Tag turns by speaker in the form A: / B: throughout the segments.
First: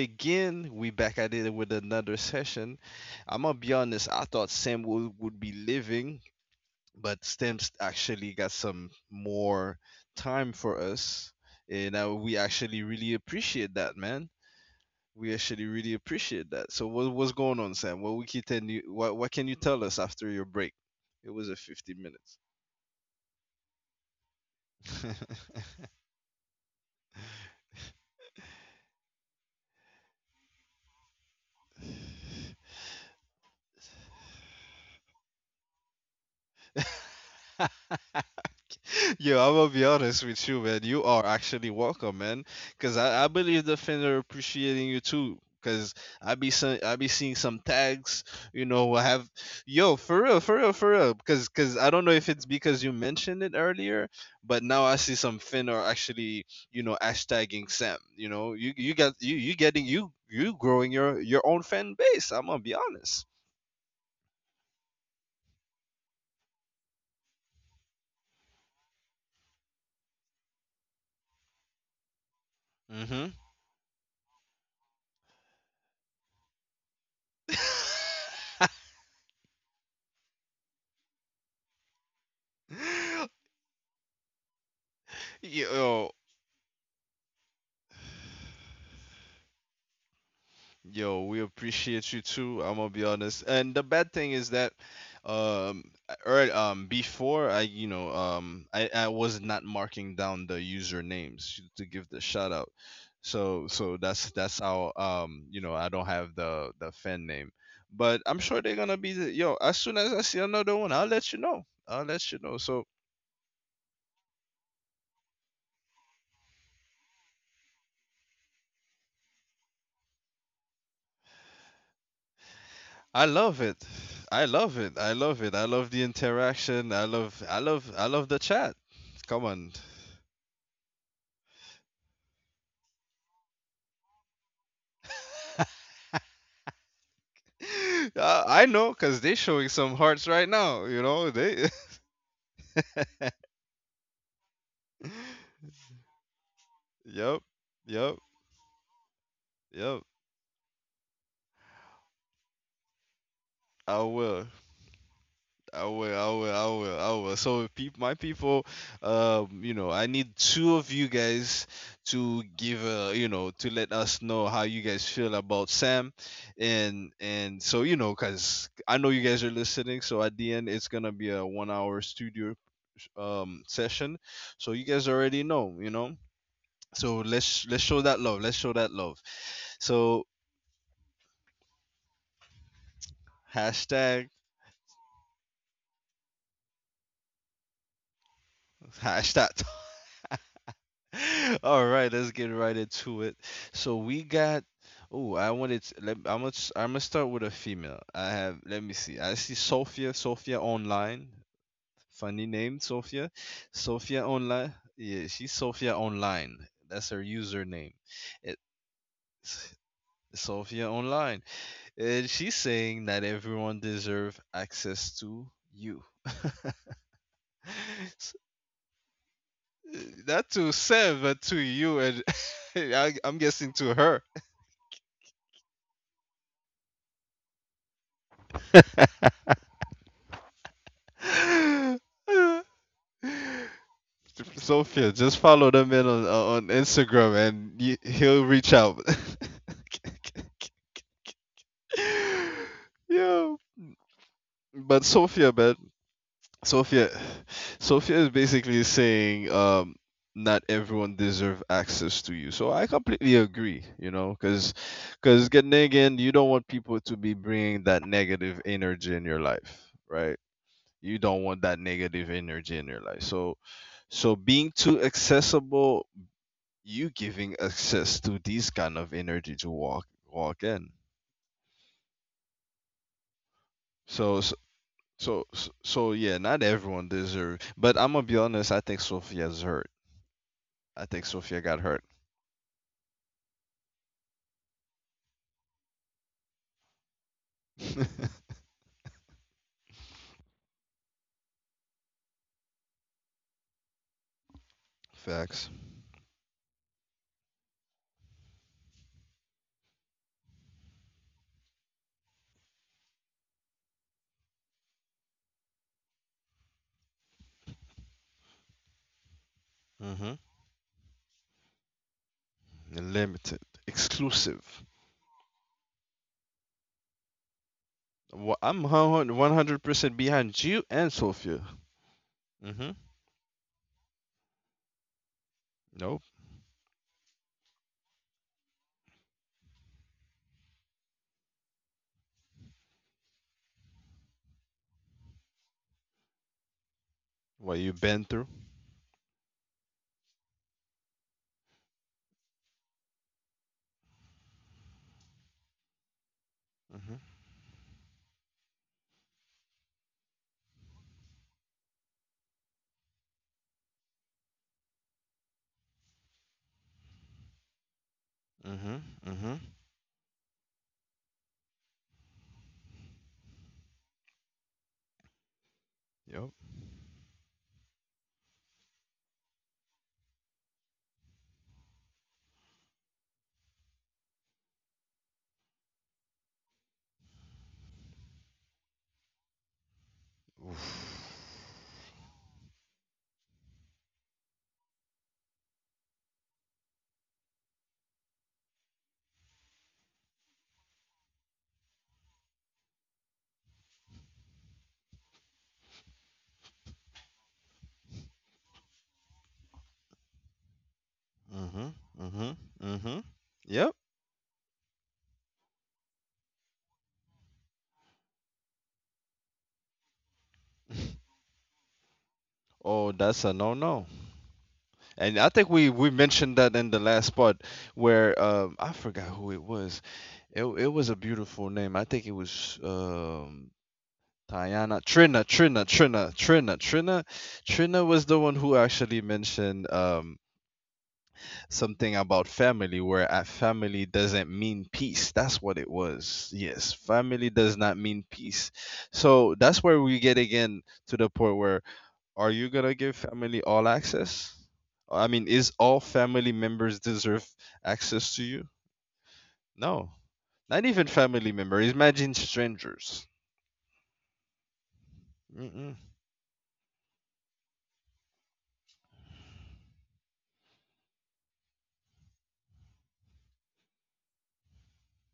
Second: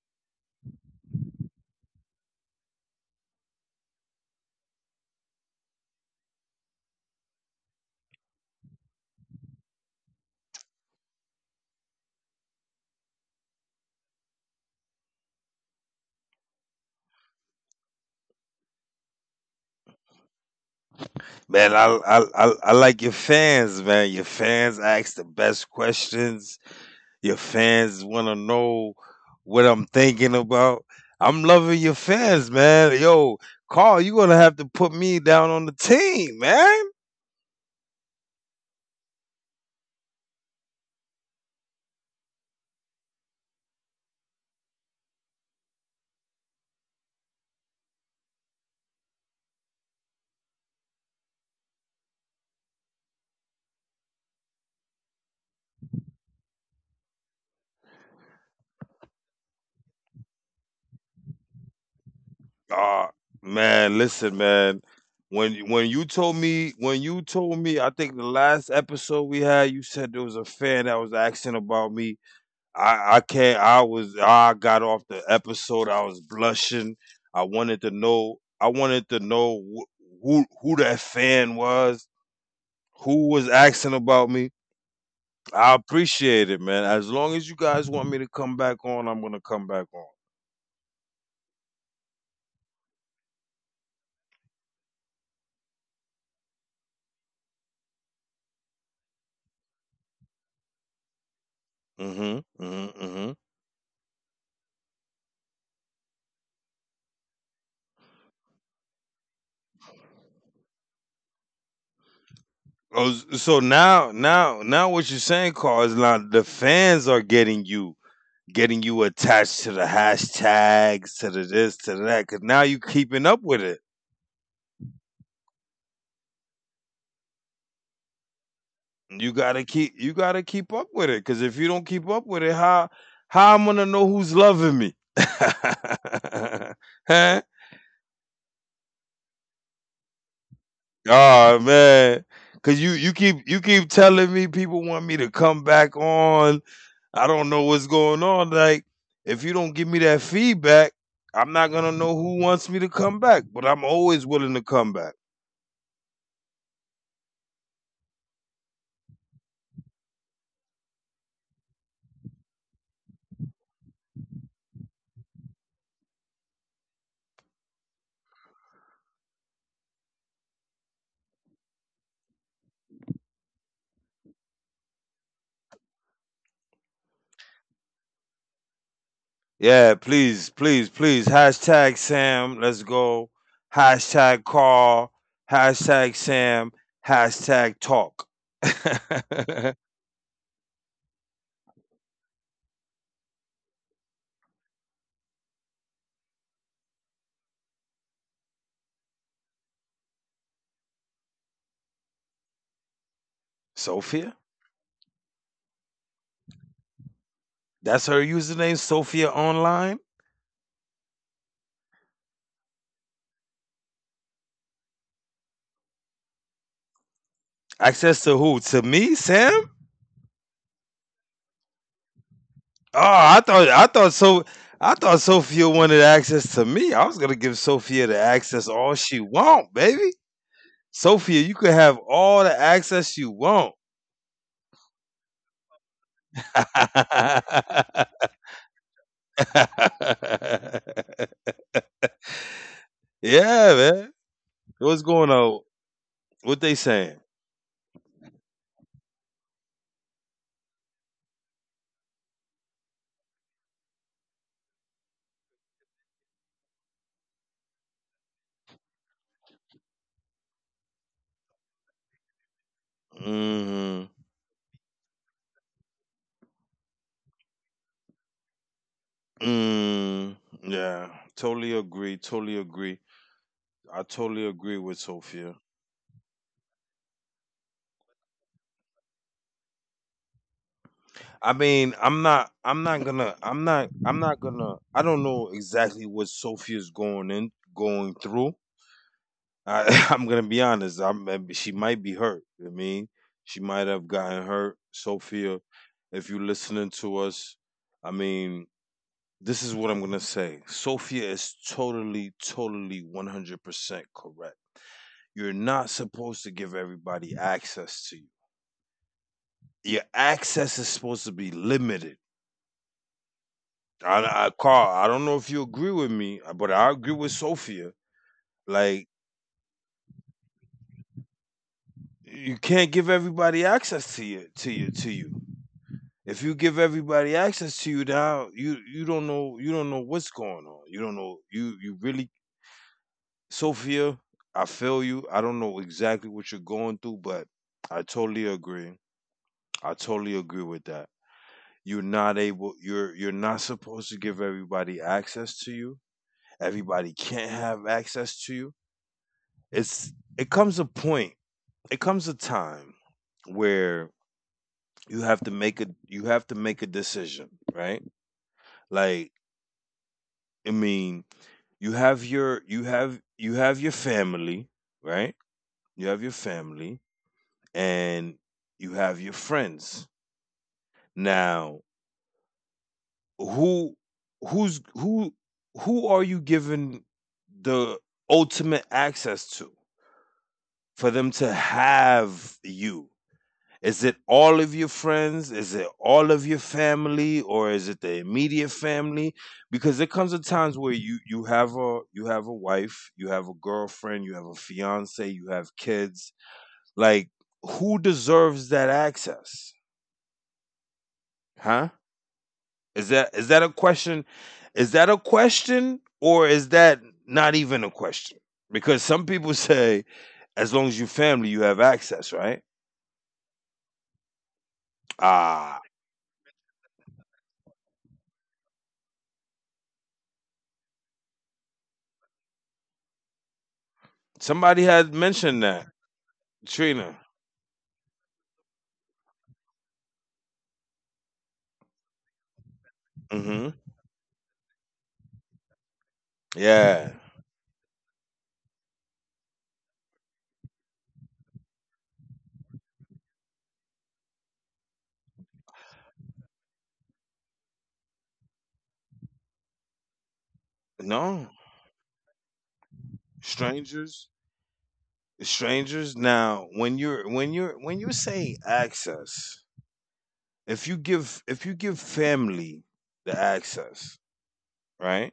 A: again. We back at it with another session. I'm gonna be honest, I thought Sam would be leaving, but Stem's actually got some more time for us. And we actually really appreciate that, man. We actually really appreciate that. So what's going on, Sam? What can you tell us after your break? It was a
B: Man, I,
A: 50
B: I I I like your fans, man. Your fans ask the
A: minutes.
B: best questions. Your fans want to know what I'm thinking about. I'm loving your fans, man. Yo, Carl, you gonna have to put me down on the team, man.
A: Yo, I will be honest with you, man. You are actually welcome, man. Cause I believe the fans are appreciating you too. Cause I be seeing some tags, you know. I have yo for real, for real, for real. Cause I don't know if it's because you mentioned it earlier, but now I see some Finn are actually you know hashtagging Sam. You know, you got you getting you growing your own fan base. I'm gonna be
B: Ah,
A: honest.
B: man, listen, man. When you told me when you told me, I think the last episode we had, you said there was a fan that was asking about me. I
A: Mm-hmm.
B: can't. I was. I got off the episode. I was blushing. I wanted to know. I wanted to know who that fan was. Who was asking about me? I
A: Yo,
B: appreciate it, man. As long as you guys want me to come back on, I'm gonna come back on.
A: Yo, we appreciate you too. I'm gonna be honest. And the bad thing is that, um, or before I, you know, I was not marking down the usernames to give the
B: Mm-hmm.
A: shout out.
B: Mm-hmm. Mm-hmm.
A: So that's how you know, I don't have the fan name. But I'm sure they're gonna be the, yo. As soon as I see another one, I'll let you know. I'll let you know. So
B: So now, what you're saying, Carl, is now the fans are getting you attached to the hashtags, to the this, to the that, because now you keeping
A: I
B: up
A: love
B: with it.
A: it. I love it. I love it. I love the interaction. I love I love the chat.
B: You
A: Come
B: gotta
A: on.
B: keep you gotta keep up with it. Cause if you don't keep up with it, how I'm gonna know who's loving me? Huh?
A: I know, cause they showing some hearts right now. You know
B: Oh
A: they.
B: man. Cause you keep telling me people want me to come back on. I
A: yep,
B: don't know what's
A: yep,
B: going on. Like, if you don't give me
A: yep.
B: that feedback, I'm not gonna know who wants me to come back. But I'm
A: I
B: always
A: will.
B: willing to come back.
A: I will. I will. I will. I will. So, peop my people, you know, I need two of you guys to give, you know, to let us know how you guys feel about Sam, and you know, cause I know you guys are listening. So at the end, it's gonna be a one-hour studio session. So you guys already know, you know. So let's show that love. Let's show that love.
B: Yeah,
A: So
B: please, please, please. Hashtag Sam, let's go.
A: hashtag
B: Hashtag Carl. Hashtag Sam. Hashtag talk.
A: hashtag. All right, let's get right into it. So we got. Oh, I wanted. I'm gonna I'm gonna start with a female. I have. Let me see. I see Sophia. Sophia online. Funny name, Sophia. Sophia
B: Sophia?
A: online. Yeah, she's Sophia online. That's her username.
B: That's her
A: It's
B: username, Sophia Online?
A: Sophia online, and she's saying that everyone deserves access to you.
B: Access
A: S-
B: to who? To me, Sam?
A: uh, Not to Sam, but to you, and
B: Oh,
A: I'm
B: I
A: guessing to
B: thought I
A: her.
B: thought so I thought Sophia wanted access to me. I was gonna give Sophia the access all she want, baby. Sophia, you could have all the access you want.
A: Sophia, just follow the man on Instagram, and he'll reach out. Yo,
B: Yeah, man. What's
A: but
B: going
A: Sophia,
B: on?
A: man,
B: What they
A: Sophia,
B: saying?
A: Sophia is basically saying, not everyone deserve access to you. So I completely agree, you know, because again, you don't want people to be bringing that negative energy in your life, right? You don't want that negative energy in your life. So
B: Mm,
A: so being too accessible, you giving access to these kind of energy to walk
B: mm,
A: walk in.
B: yeah, totally agree. Totally agree. I
A: So
B: totally
A: so
B: agree with
A: so,
B: Sophia.
A: so yeah, not everyone deserve. But I'm gonna be honest, I think Sophia's hurt. I think
B: I
A: Sofia got
B: mean,
A: hurt.
B: I'm not gonna, I'm not gonna. I don't know exactly what Sophia's going through. I, I'm gonna be honest. She might be hurt. I mean, she might have gotten hurt. Sophia,
A: Facts.
B: if you're listening to us, I mean, this is what I'm going to say. Sophia is totally, totally 100% correct. You're not supposed to give everybody access to you. Your
A: Mm-hmm.
B: access is supposed to be limited.
A: Limited. Exclusive.
B: Carl, I don't know if you agree with me, but I agree with Sophia.
A: I'm
B: Like,
A: 100% behind you and Sofia.
B: you can't
A: Mm-hmm.
B: give everybody access to you.
A: Nope.
B: If you give everybody access to you now, you don't know what's going on. You don't know you you really Sophia, I feel you. I don't know exactly what you're going through, but
A: What you've
B: I
A: been
B: totally
A: through.
B: agree. I totally agree with that. You're you're not supposed to give everybody access to you. Everybody
A: Mm-hmm.
B: can't have access to you. It's it comes a point, it comes a time where you have to make a you have to make a decision, right?
A: Mm-hmm.
B: Like
A: Mm-hmm.
B: I mean, you have you have your family, right? You have your
A: Yep.
B: family and you have your friends. Now, who who who are you giving the ultimate access to
A: Oof.
B: for them to have you? Is it all of your friends? Is it all of your family, or is it the immediate family? Because there comes a times where you have a you have a wife, you have a girlfriend, you have a fiance, you have kids. Like who deserves that access? Huh?
A: Mm-hmm. Mm-hmm.
B: Is
A: Mm-hmm.
B: that is that a
A: Yep.
B: question? Is that a question, or is that not even a question? Because some people say, as long as you family, you have access, right?
A: Oh, that's a no-no. And I think
B: Ah,
A: we mentioned that in the last part where I forgot who it was. It was a beautiful name. I think it was
B: somebody
A: Tayana,
B: had
A: Trina,
B: mentioned
A: Trina,
B: that
A: Trina, Trina,
B: Trina.
A: Trina, Trina was the one who actually mentioned something about family, where at
B: Hmm.
A: family doesn't mean peace. That's what it was. Yes,
B: Yeah.
A: family does not mean peace. So that's where we get again to the point where are you gonna give family all access? I mean, is all family members deserve access to you? No, not even
B: No,
A: family members. Imagine strangers.
B: strangers,
A: Mm-mm.
B: strangers. Now, when you're saying access, if you give family the access, right?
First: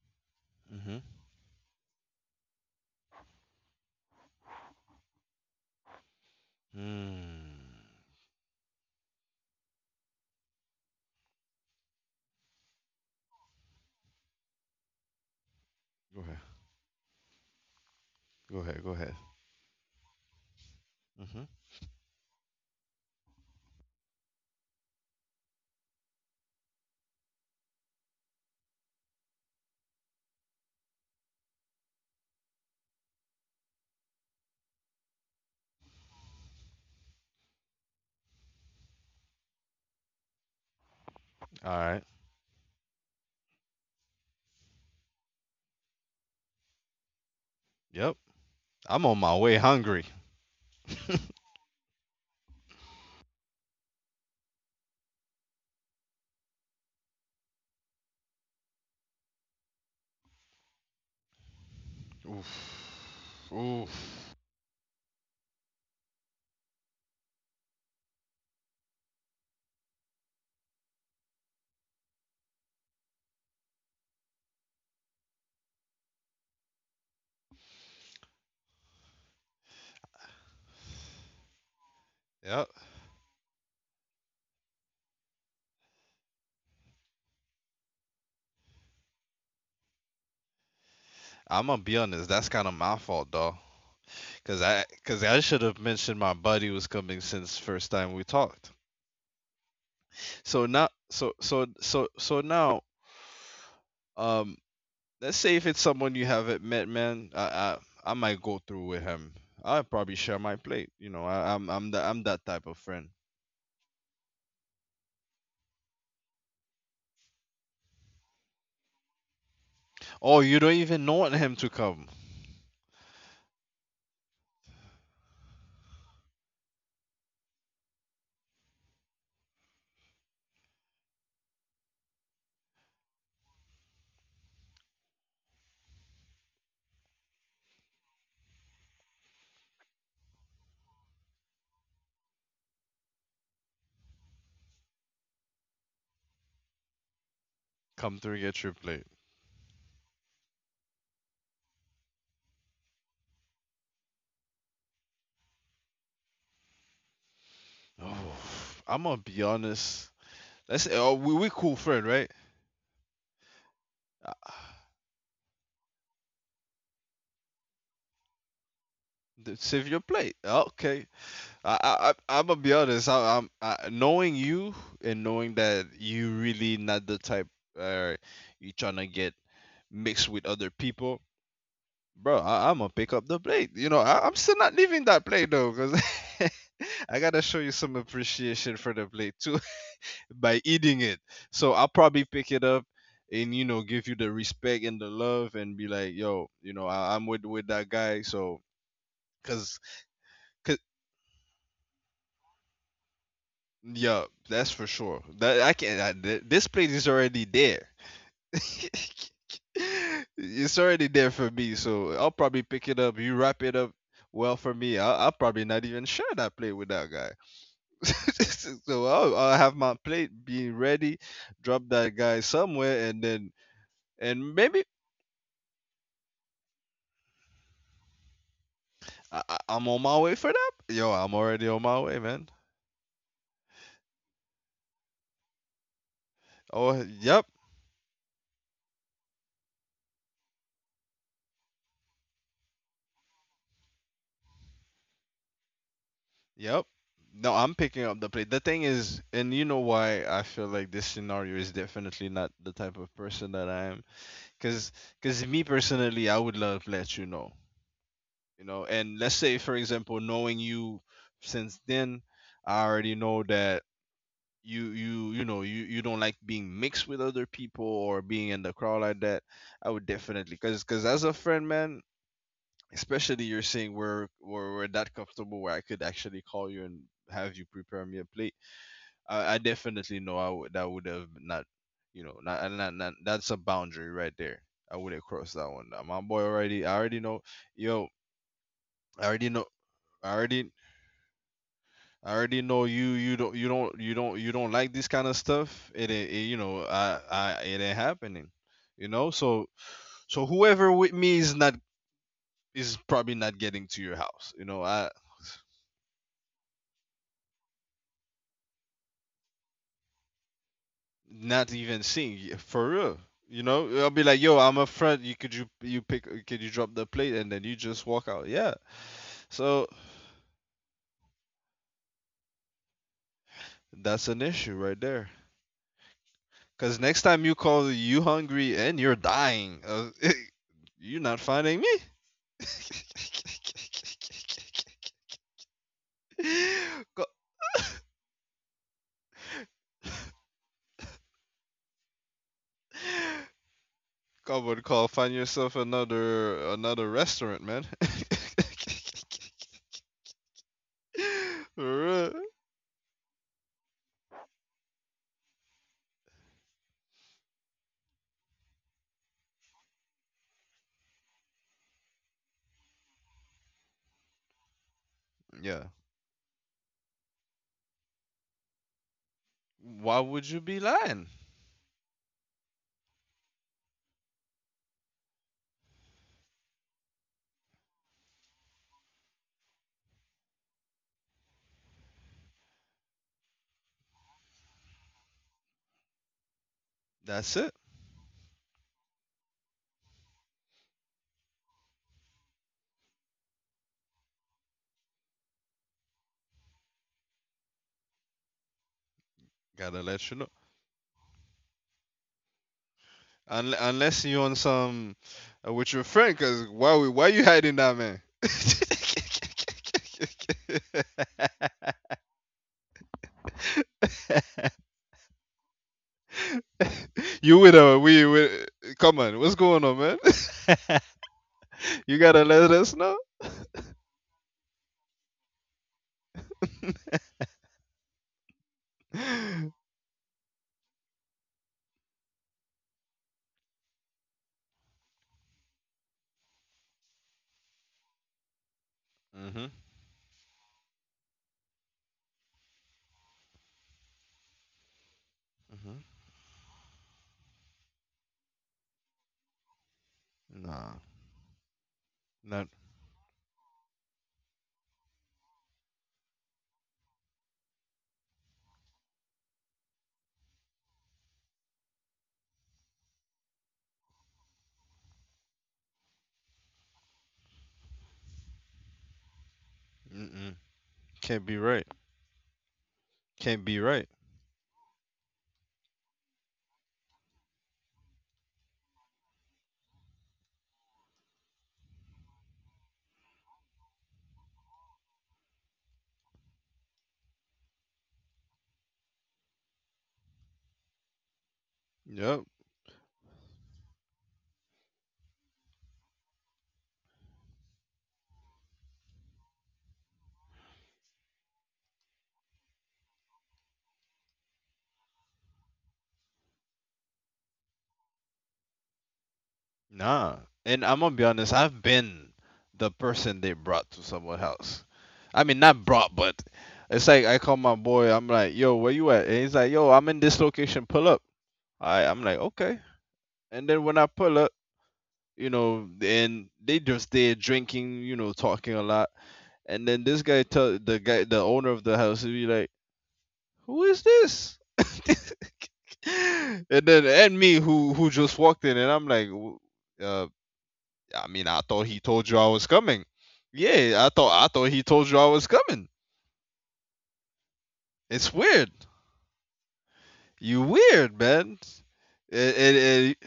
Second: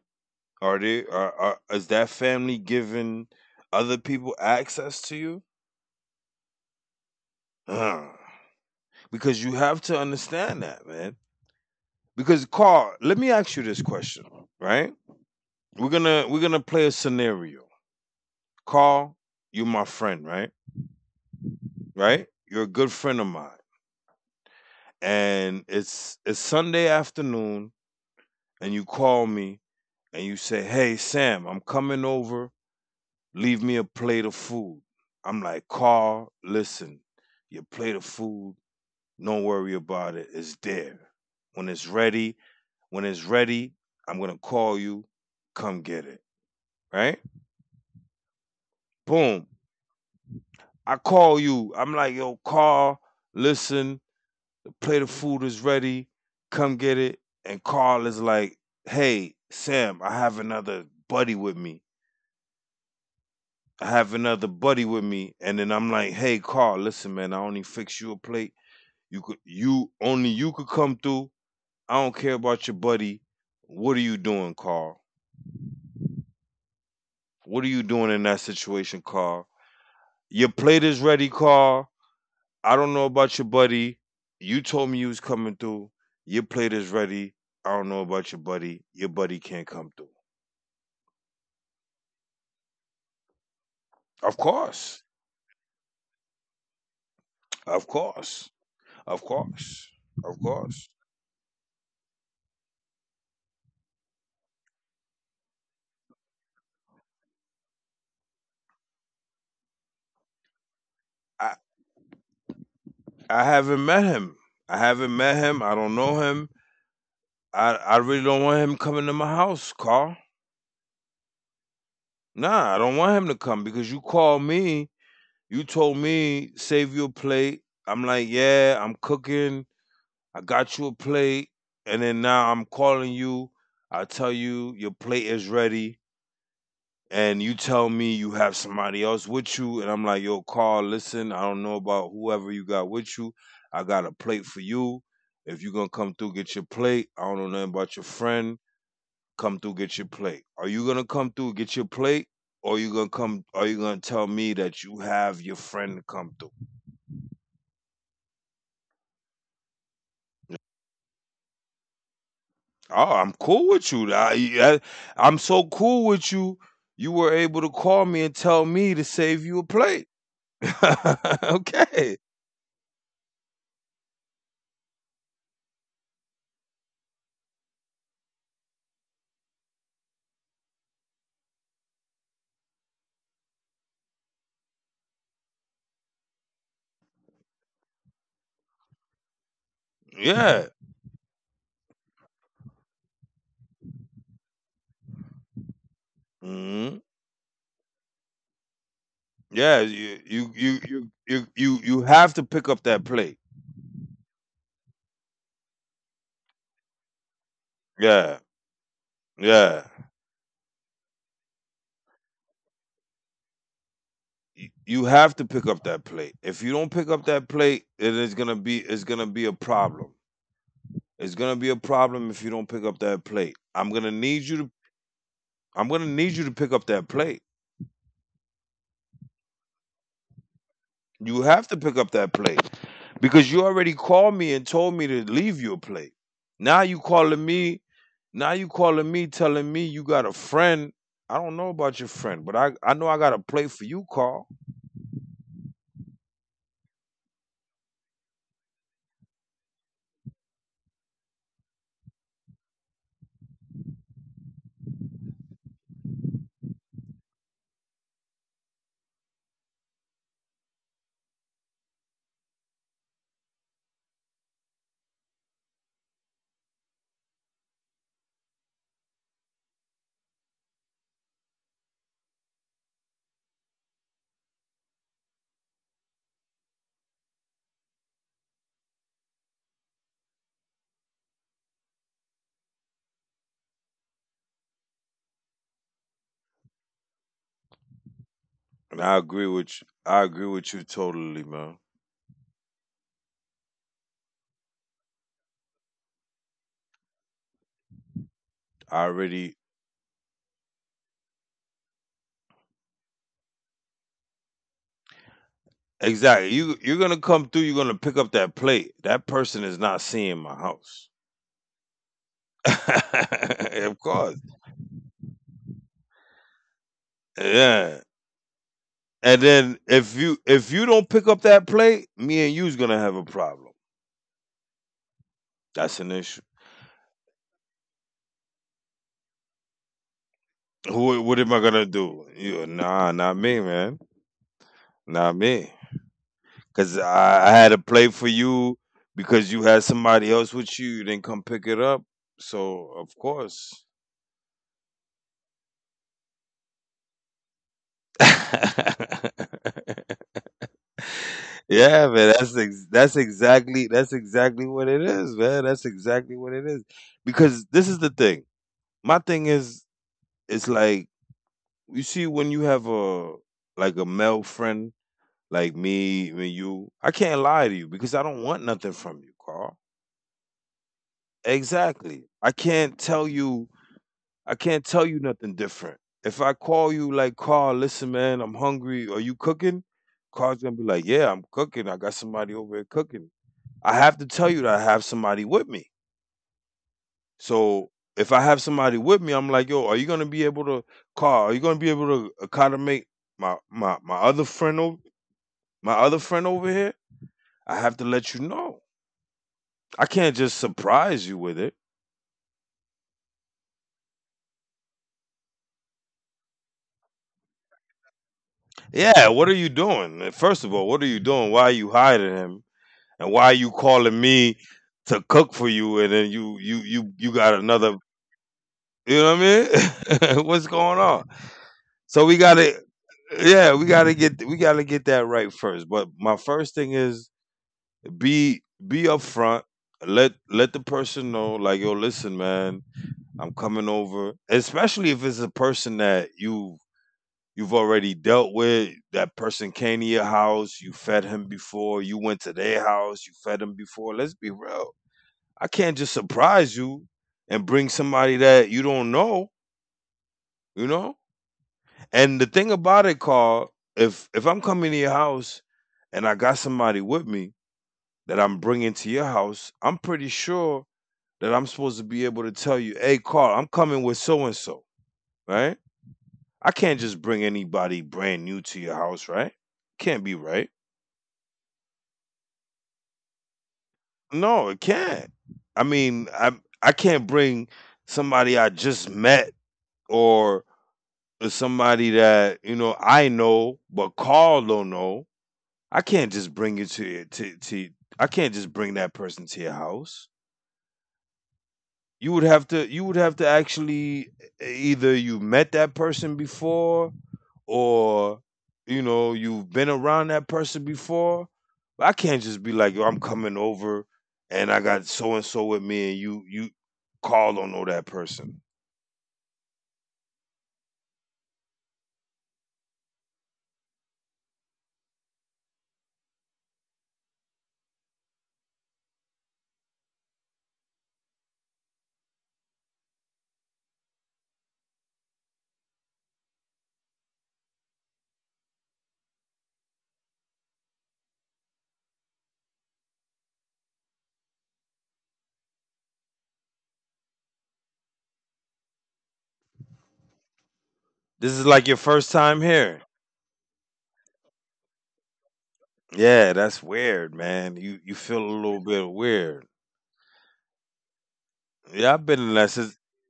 B: Are
A: Mm-hmm.
B: they are is that family giving other people access to you?
A: Mm.
B: Ugh. Because you have to understand that, man. Because Carl, let me ask you this question, right? We're
A: Go ahead.
B: gonna we're gonna play a scenario.
A: Go ahead. Go ahead.
B: Carl, you're my friend, right?
A: Mhm.
B: Right? You're a good friend of mine. And it's Sunday afternoon and you call me and you say, Hey Sam, I'm coming over. Leave me a plate of food. I'm like, Carl, listen, your plate of food Don't worry about it. It's there.
A: All
B: When it's
A: right.
B: ready, when it's ready, I'm gonna call you. Come get it. Right?
A: Yep. I'm on my
B: Boom.
A: way hungry.
B: I call you. I'm like, yo, Carl, listen, the plate of food is ready. Come get it. And Carl is like, hey, Sam, I have another buddy with me.
A: Oof.
B: I have
A: Oof.
B: another buddy with me. And then I'm like, hey, Carl, listen, man, I only fix you a plate. You could come through. I don't care about your buddy. What are you doing, Carl? What are you doing in that situation, Carl? Your plate is ready, Carl.
A: Yep.
B: I don't know about your buddy. You told me you was coming through. Your plate is ready. I don't know about your buddy. Your buddy can't come through.
A: I'm gonna be honest. That's kind of my fault, dog.
B: Of
A: Cause I,
B: course.
A: cause I should have mentioned my buddy was coming since
B: Of
A: first time we
B: course.
A: talked.
B: Of course. Of
A: So now,
B: course.
A: so so so so now, um, let's say if it's someone you haven't met, man, I might go through with him. I probably share my plate. You know,
B: I,
A: I'm I'm that type of friend.
B: I haven't met him. I haven't met him. I don't know him. I really don't want him coming to my house, Carl.
A: Oh, you don't even want him to come.
B: Nah, I don't want him to come because you told me save you a plate. I'm like, yeah, I'm cooking. I got you a plate, and then now I'm calling you. I tell you your plate is ready, and you tell me you have somebody else with you, and I'm like, yo, Carl, listen, I don't know about whoever you got with you. I got a plate for you. If you gonna come through, get your plate. I don't know nothing about your
A: Come through, and
B: friend.
A: get your plate.
B: Come through, get your plate. Are you gonna come through, get your plate, or you gonna come? Are you gonna tell me that you have your friend to come through?
A: Oh, I'm gonna be honest. Let's oh, we cool friend, right?
B: Oh, I'm cool with you.
A: Uh,
B: I am so cool with you. You were able to call me and tell me to save you a
A: Save your
B: plate.
A: plate. Okay. I I
B: Okay.
A: I'm gonna be honest. I, knowing you and knowing that you really not the type uh you trying to get mixed with other people, bro. I'm gonna pick up the plate. You know, I'm still not leaving that plate though, cause I gotta show you some appreciation for the plate too. By
B: Yeah.
A: eating it. So I'll probably pick it up and you know give you the respect and the love and be like, yo, you know,
B: Hmm.
A: I'm with that guy. So cause,
B: Yeah. You you
A: cause
B: you you you you you have to pick up that plate.
A: yeah, that's for sure. That I can. This plate is already there.
B: Yeah. Yeah.
A: It's already there for me. So I'll probably pick it up. You wrap it up. Well, for me,
B: Y-
A: I'll
B: You
A: probably
B: have to
A: not
B: pick
A: even
B: up
A: share
B: that
A: that
B: plate.
A: plate with
B: If you
A: that
B: don't
A: guy.
B: pick up that plate, it is gonna be
A: So
B: it's gonna
A: I'll
B: be
A: have
B: a
A: my plate
B: problem.
A: being ready,
B: It's gonna
A: drop
B: be a
A: that guy
B: problem if you don't pick
A: somewhere,
B: up
A: and
B: that
A: then
B: plate.
A: and maybe
B: I'm gonna need you to pick up that plate.
A: I'm on my way for that. Yo, I'm
B: You
A: already
B: have
A: on
B: to
A: my
B: pick
A: way,
B: up that
A: man.
B: plate because you already called me and told me to leave your plate. Now
A: Oh,
B: you
A: yep,
B: calling me. Now you calling me, telling me you got a friend. I don't know about your friend, but I know I got a plate for you, Carl.
A: yep. No, I'm picking up the plate. The thing is, and you know why I feel like this scenario is definitely not the type of person that I am. Cause, cause me personally, I would love let you know, you know. And let's say, for example, knowing you since then, I already know that you know, you don't like being mixed with other people or being in the crowd like that. I would definitely, cause, cause as a friend, man, especially you're saying we're that comfortable where I could actually call you and have you prepare me a plate. I definitely know I would that would have not, you know, not that's a boundary right there. I wouldn't cross that one. My boy already, I already know, yo,
B: And I
A: I already
B: agree
A: know,
B: with you. I
A: I
B: agree
A: already.
B: with you totally, man.
A: I already know you. You don't. You don't. You don't. You don't like this kind of stuff. It it you know. I. I. It ain't happening.
B: I
A: You know.
B: already
A: So. So whoever with me is not. Is probably not getting to your house. You know. I.
B: exactly. You you're gonna come through. You're gonna pick up that plate. That person is not seeing my house.
A: Not even seeing for real. You know,
B: Of
A: I'll be
B: course.
A: like, "Yo, I'm up front. You pick? Could you drop the plate?" And then you
B: Yeah.
A: just walk out. Yeah.
B: And then
A: So
B: if you don't pick up that plate, me and you's gonna have a problem.
A: that's an issue right there.
B: That's an issue.
A: Cause next time you call, you hungry and you're dying. You're
B: Who?
A: not
B: What am I
A: finding
B: gonna
A: me.
B: do? You, nah, not me, man. Not me. Cause
A: Co-
B: I had a plate for you because you had somebody else with you. You didn't come pick it up. So of course.
A: Come on, call. Find yourself another restaurant, man.
B: Yeah,
A: For
B: man.
A: real.
B: That's exactly that's exactly what it is, man. That's exactly what it is. Because this is the thing. My thing is, it's like you see, when you have a like a male friend
A: Yeah.
B: like me when you, I can't lie to you because I don't want nothing from you, Carl.
A: Why would you be lying?
B: Exactly. I can't tell you. I can't tell you nothing different. If I call you like Carl, listen, man, I'm hungry. Are you cooking? Carl's gonna be like, Yeah, I'm cooking. I got somebody over here cooking. I have to tell you that I have somebody with me.
A: That's it.
B: So if I have somebody with me, I'm like, Yo, are you gonna be able to, Carl? Are you gonna be able to accommodate my other friend over? My other friend over here, I have to let you know.
A: Gotta
B: I
A: let you
B: can't
A: know.
B: just surprise you with it.
A: Unless you on some with your friend, cause why you hiding that man?
B: Yeah, what are you doing? First of all, what are you doing? Why are you hiding him? And why are you calling me to cook for you? And then you got
A: You with her?
B: another.
A: We with?
B: You
A: Come
B: know
A: on,
B: what
A: what's going on, man?
B: I mean? What's going on?
A: You
B: So we
A: gotta let
B: gotta
A: us know.
B: yeah, we gotta get that right first. But my first thing is be be upfront.
A: Mhm.
B: Let the person know, like yo, listen, man, I'm coming over. Especially if it's a person that you you've already dealt with. That person came to your house, you fed him before, you went to their house, you fed him before. Let's be real. I
A: Mhm.
B: can't just surprise you and bring somebody that you don't know,
A: Nah,
B: you know? And the
A: not.
B: thing about it, Carl, if I'm coming to your house and I got somebody with me that I'm bringing to your house, I'm pretty sure that I'm supposed to be able to tell you, hey, Carl, I'm coming with so and so, right? I can't just bring anybody brand new to your house, right? Can't be
A: Mm-mm.
B: right.
A: Can't be right. Can't be right.
B: No, it can't. I mean, I can't bring somebody I just met or somebody that you know I know but Carl don't know. I can't just bring you to your- to to. I can't just bring that person to your house.
A: Yep.
B: You would have to actually either you met that person before or you know you've been around that person before. But I can't just be like, yo, I'm coming over and I got so and so with me and you call don't know that person.
A: Nah. And I'm gonna be honest, I've been the person they brought to someone else. I mean not brought, but it's like I call my boy, I'm like, yo, where you at? And he's like, yo, I'm in this location, pull up. I'm like, okay. And then when I pull up, you know, and they just there drinking, you know, talking a lot. And then this guy tell the guy the owner of the house he be like, who is this? And then and me who just walked in and I'm like uh, I mean,
B: This
A: I
B: is like
A: thought
B: your
A: he told
B: first
A: you I
B: time
A: was
B: here.
A: coming. Yeah, I thought he told you I was coming.
B: Yeah, that's weird, man. You
A: It's
B: feel a
A: weird.
B: little bit weird.
A: You weird, man.
B: Yeah, I've been
A: It,
B: in that
A: it,
B: si-
A: it,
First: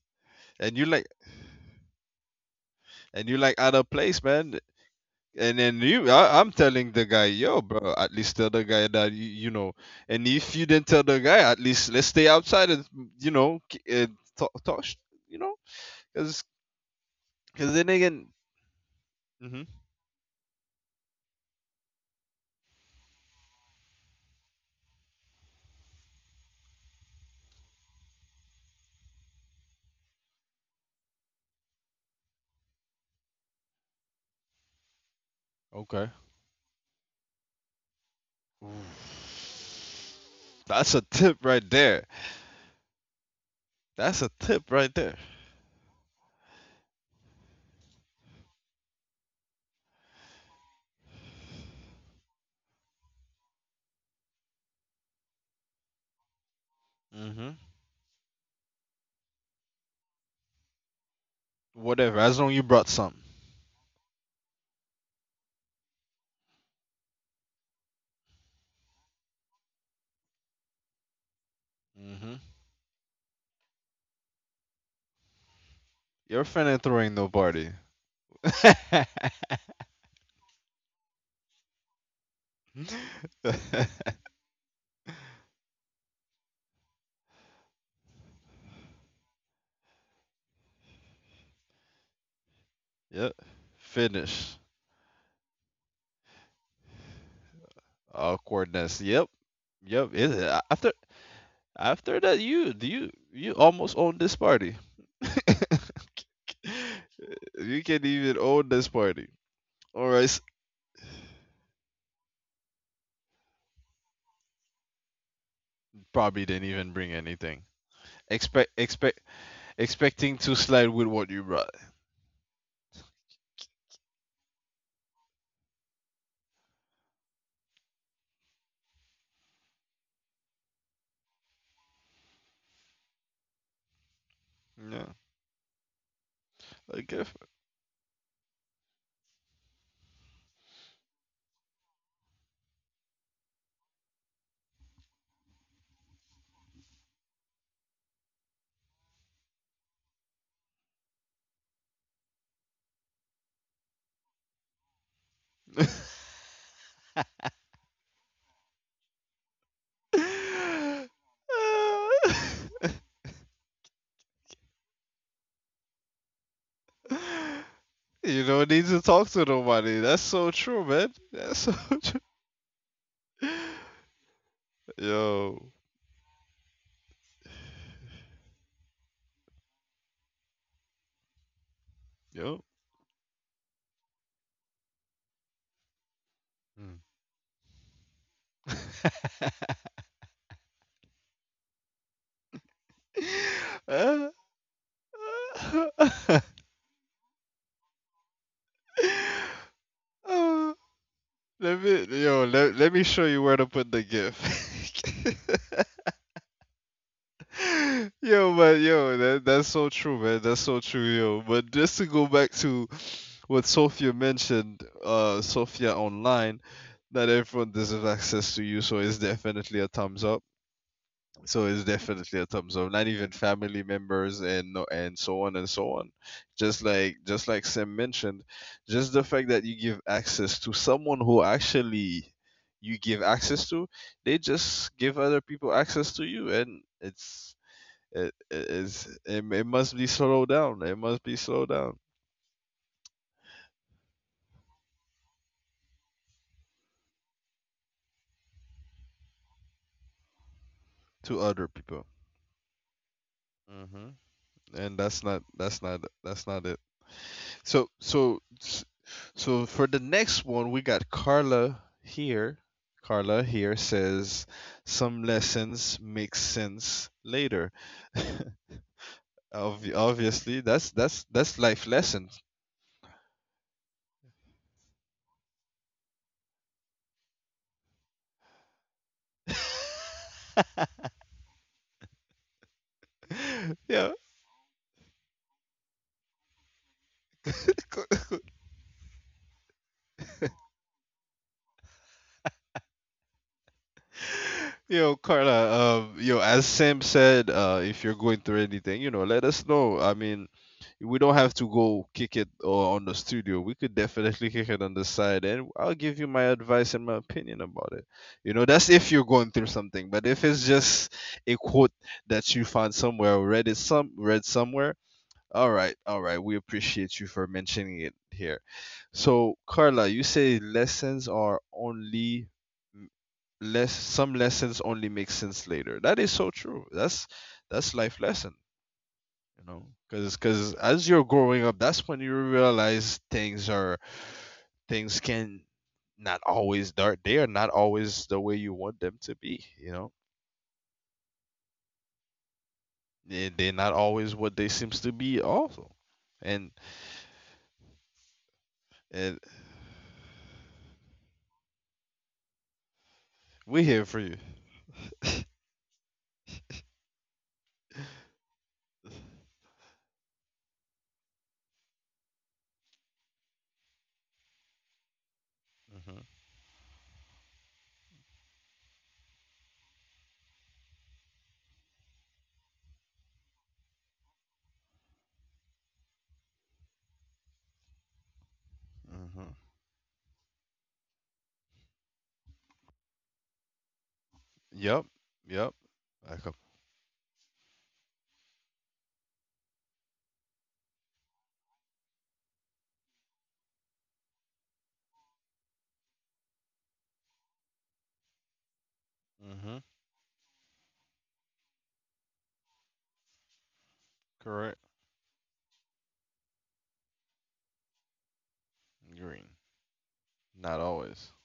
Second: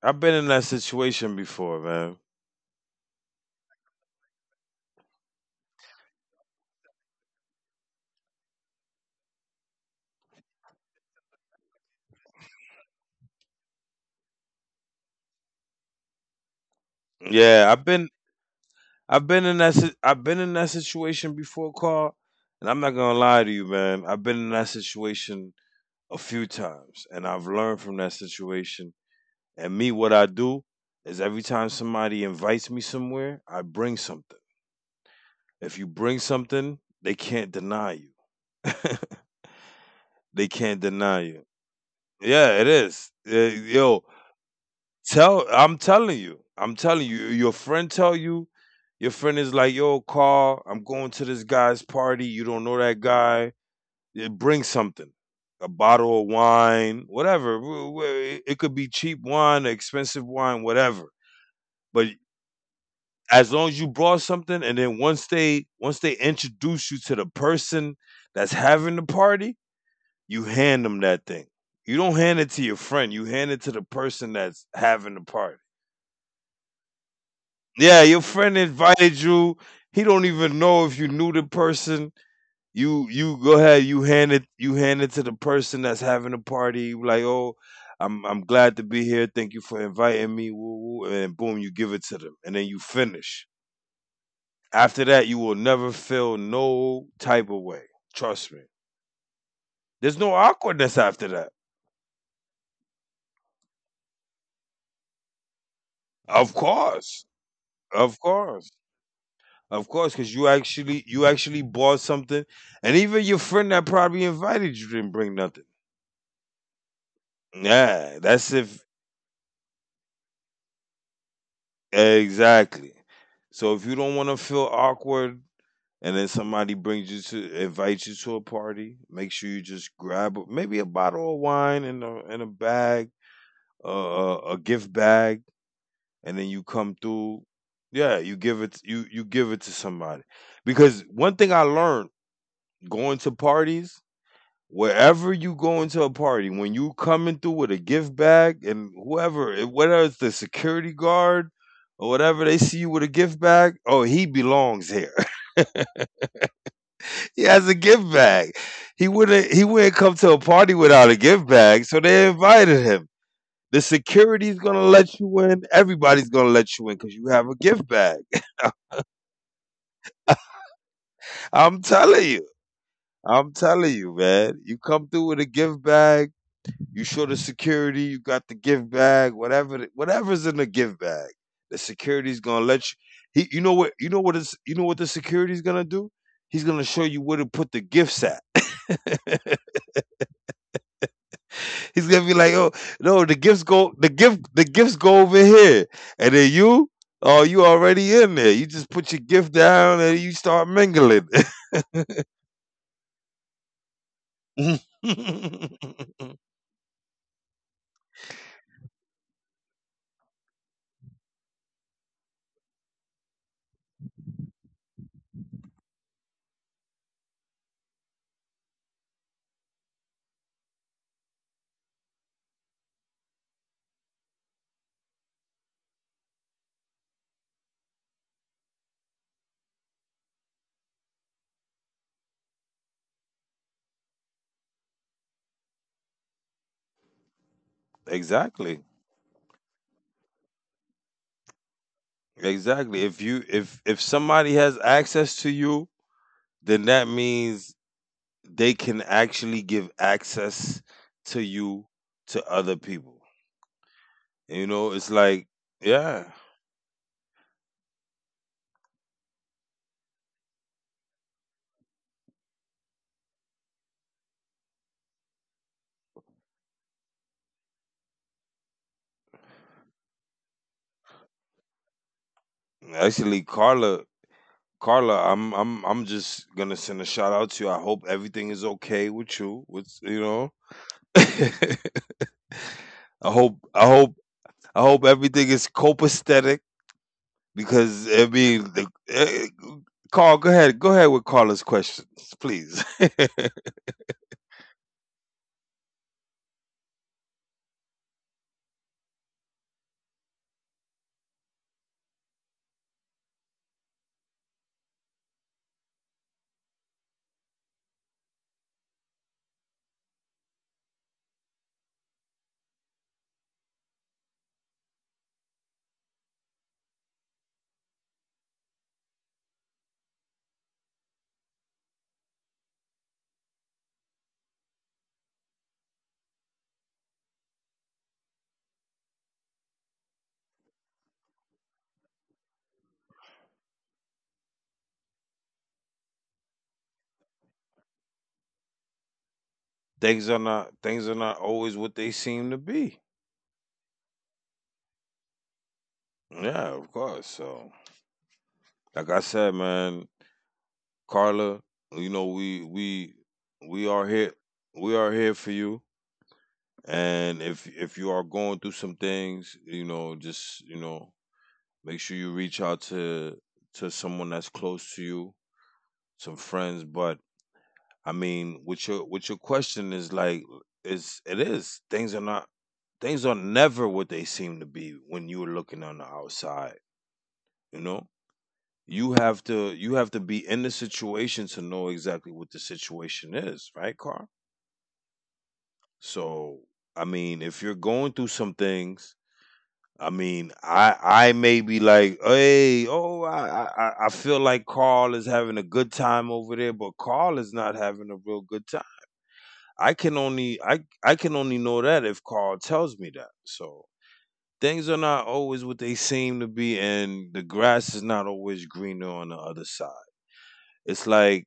B: I've been in that
A: and you like
B: situation before, man.
A: and you like out of place, man. And then I'm telling the guy, yo, bro. At least tell the guy that you know. And if you didn't tell the guy, at least let's stay outside and you know, talk, talk, sh- you know, because
B: Yeah,
A: because
B: I've
A: then
B: been
A: again, hmm.
B: I've been in that situation before, Carl, and I'm not gonna lie to you, man. I've been in that situation a few times, and I've learned from that situation. And me, what I do is every time somebody invites me somewhere, I bring something. If you
A: Okay.
B: bring something, they can't deny you.
A: Ooh.
B: They can't
A: That's a
B: deny
A: tip
B: you.
A: right there.
B: Yeah, it is. Yo,
A: That's a tip right there.
B: Tell I'm telling you. I'm telling you. Your friend is like, yo, Carl, I'm going to this guy's party. You don't know that guy. Yeah, bring something. A bottle of wine,
A: Hmm.
B: whatever. It could be cheap wine, expensive wine, whatever. But
A: Whatever, as long you brought some.
B: as long as you brought something, and then once they introduce you to the person that's having the party, you hand them that thing. You don't
A: Hmm.
B: hand it to your friend. You hand it to the person that's having the party.
A: You're finna throwing no party.
B: Yeah, your friend invited you. He don't even know if you knew the person. You go ahead. You hand it. You hand it to the person that's having a party. You like, oh, I'm glad to be here. Thank you for inviting me. Woo, woo. And boom, you give it to them, and then you
A: Yep.
B: finish.
A: Finish.
B: After that, you will never feel no type of way. Trust me.
A: Awkwardness. Yep. Yep.
B: There's no
A: It, after
B: awkwardness after that.
A: after that, you almost own this party.
B: Of course,
A: You can't
B: of
A: even own
B: course,
A: this party.
B: of course,
A: Or
B: because
A: else
B: you actually bought something, and even your friend that probably invited you didn't bring nothing.
A: probably didn't even bring anything.
B: Yeah, that's
A: Expect
B: if
A: expect expecting to slide with what you brought.
B: Exactly. So if you don't want to feel awkward, and then somebody brings you to invite you to a party, make sure you just grab a- maybe a bottle of wine in a bag, a gift
A: Yeah.
B: bag, and then you come through. Yeah, you give it to somebody because one thing I learned going to parties wherever you go into a party, when you coming through with a gift bag and whoever, it- whether it's the security guard or whatever, they see you with a gift bag. Oh, he belongs here. He has a gift bag. He wouldn't. He wouldn't come to a party
A: Okay.
B: without a gift bag. So they invited him. The security's gonna let you in. Everybody's gonna let you in because you have a gift bag.
A: You don't need to talk to nobody. That's so true, man. That's so
B: I'm
A: true.
B: telling you. I'm telling you, man. You come through with a
A: Yo,
B: gift bag. You show the security, you got the gift bag, whatever, the- whatever's in the gift bag. The security's
A: yo.
B: gonna let you. He, you know what? You know what is? You know what the security's gonna do? He's gonna
A: Mm.
B: show you where to put the gifts at. He's gonna be like, oh no,
A: Uh,
B: the gifts go over here,
A: uh,
B: and then you, oh, you already in there. You just put your gift down and you start
A: uh,
B: mingling.
A: let me, yo, let, let me show you where to put the gift. Yo, but yo, that's so true, man. That's so true, yo. But just to go back to what Sophia mentioned, Sophia online, not everyone deserves access to you, so it's definitely a thumbs up. So it's definitely a thumbs up, not even family members, and no, and so on and so on. Just like Sam mentioned, just the fact that you give access to someone who actually you give access to, they just give other people access to you, and it's it, it
B: exactly,
A: is it, it must be slowed down. It must be slowed down
B: exactly. If somebody has access to you, then that means they can actually give access
A: to
B: to
A: other
B: you
A: people.
B: to other people.
A: Hmm.
B: You know,
A: And
B: it's like, yeah,
A: that's not it. So so so, for the next one, we got Carla here. Carla here says some lessons make sense later. Obviously, that's life lessons.
B: actually, Carla, Carla, I'm just gonna send a shout out to you. I hope everything is okay with you. With you know, I hope, I
A: Yeah,
B: hope, I hope everything is copacetic because I mean, the, uh, Carl, go ahead with Carla's questions, please.
A: yo, Carla. Yo, as Sam said, if you're going through anything, let us know. I mean, we don't have to go kick it or on the studio. We could definitely kick it on the side, and I'll give you my advice and my opinion about it. That's if you're going through something. But if it's just a quote that you found somewhere or read somewhere, all right, we appreciate you for mentioning it here. So, Carla, you say lessons are only less some lessons only make sense later. That is so true. That's life lesson. You know because because as you're growing up, that's when you realize things are things can not always they are not always the way you want them to be.
B: Things are not always what they seem to be.
A: They're not always what they seems to be also. and
B: Yeah, of course. So, like I
A: and
B: said, man, Carla, you know
A: we are
B: we
A: here
B: are
A: for
B: here.
A: you.
B: We are here for you. And if you are going through some things, you know, just you know, make sure you reach out to someone that's close to you,
A: Hmm.
B: some friends. But I mean, with your question is like is it is things are not things are never what they seem to be when you're looking on the outside. You know,
A: Hmm.
B: you have to be in the situation to know exactly what the situation is, right, Carl?
A: Yep. Yep. Like a,
B: So I mean, if you're going through some things I mean, I may be like, hey, oh, I feel like Carl is having a good time over there, but Carl is not having a real good time.
A: hmm.
B: I can only know that if Carl tells me that. So
A: Correct.
B: things are not always what they seem to be, and the grass is not always greener on the
A: Green.
B: other side.
A: Not
B: It's
A: always.
B: like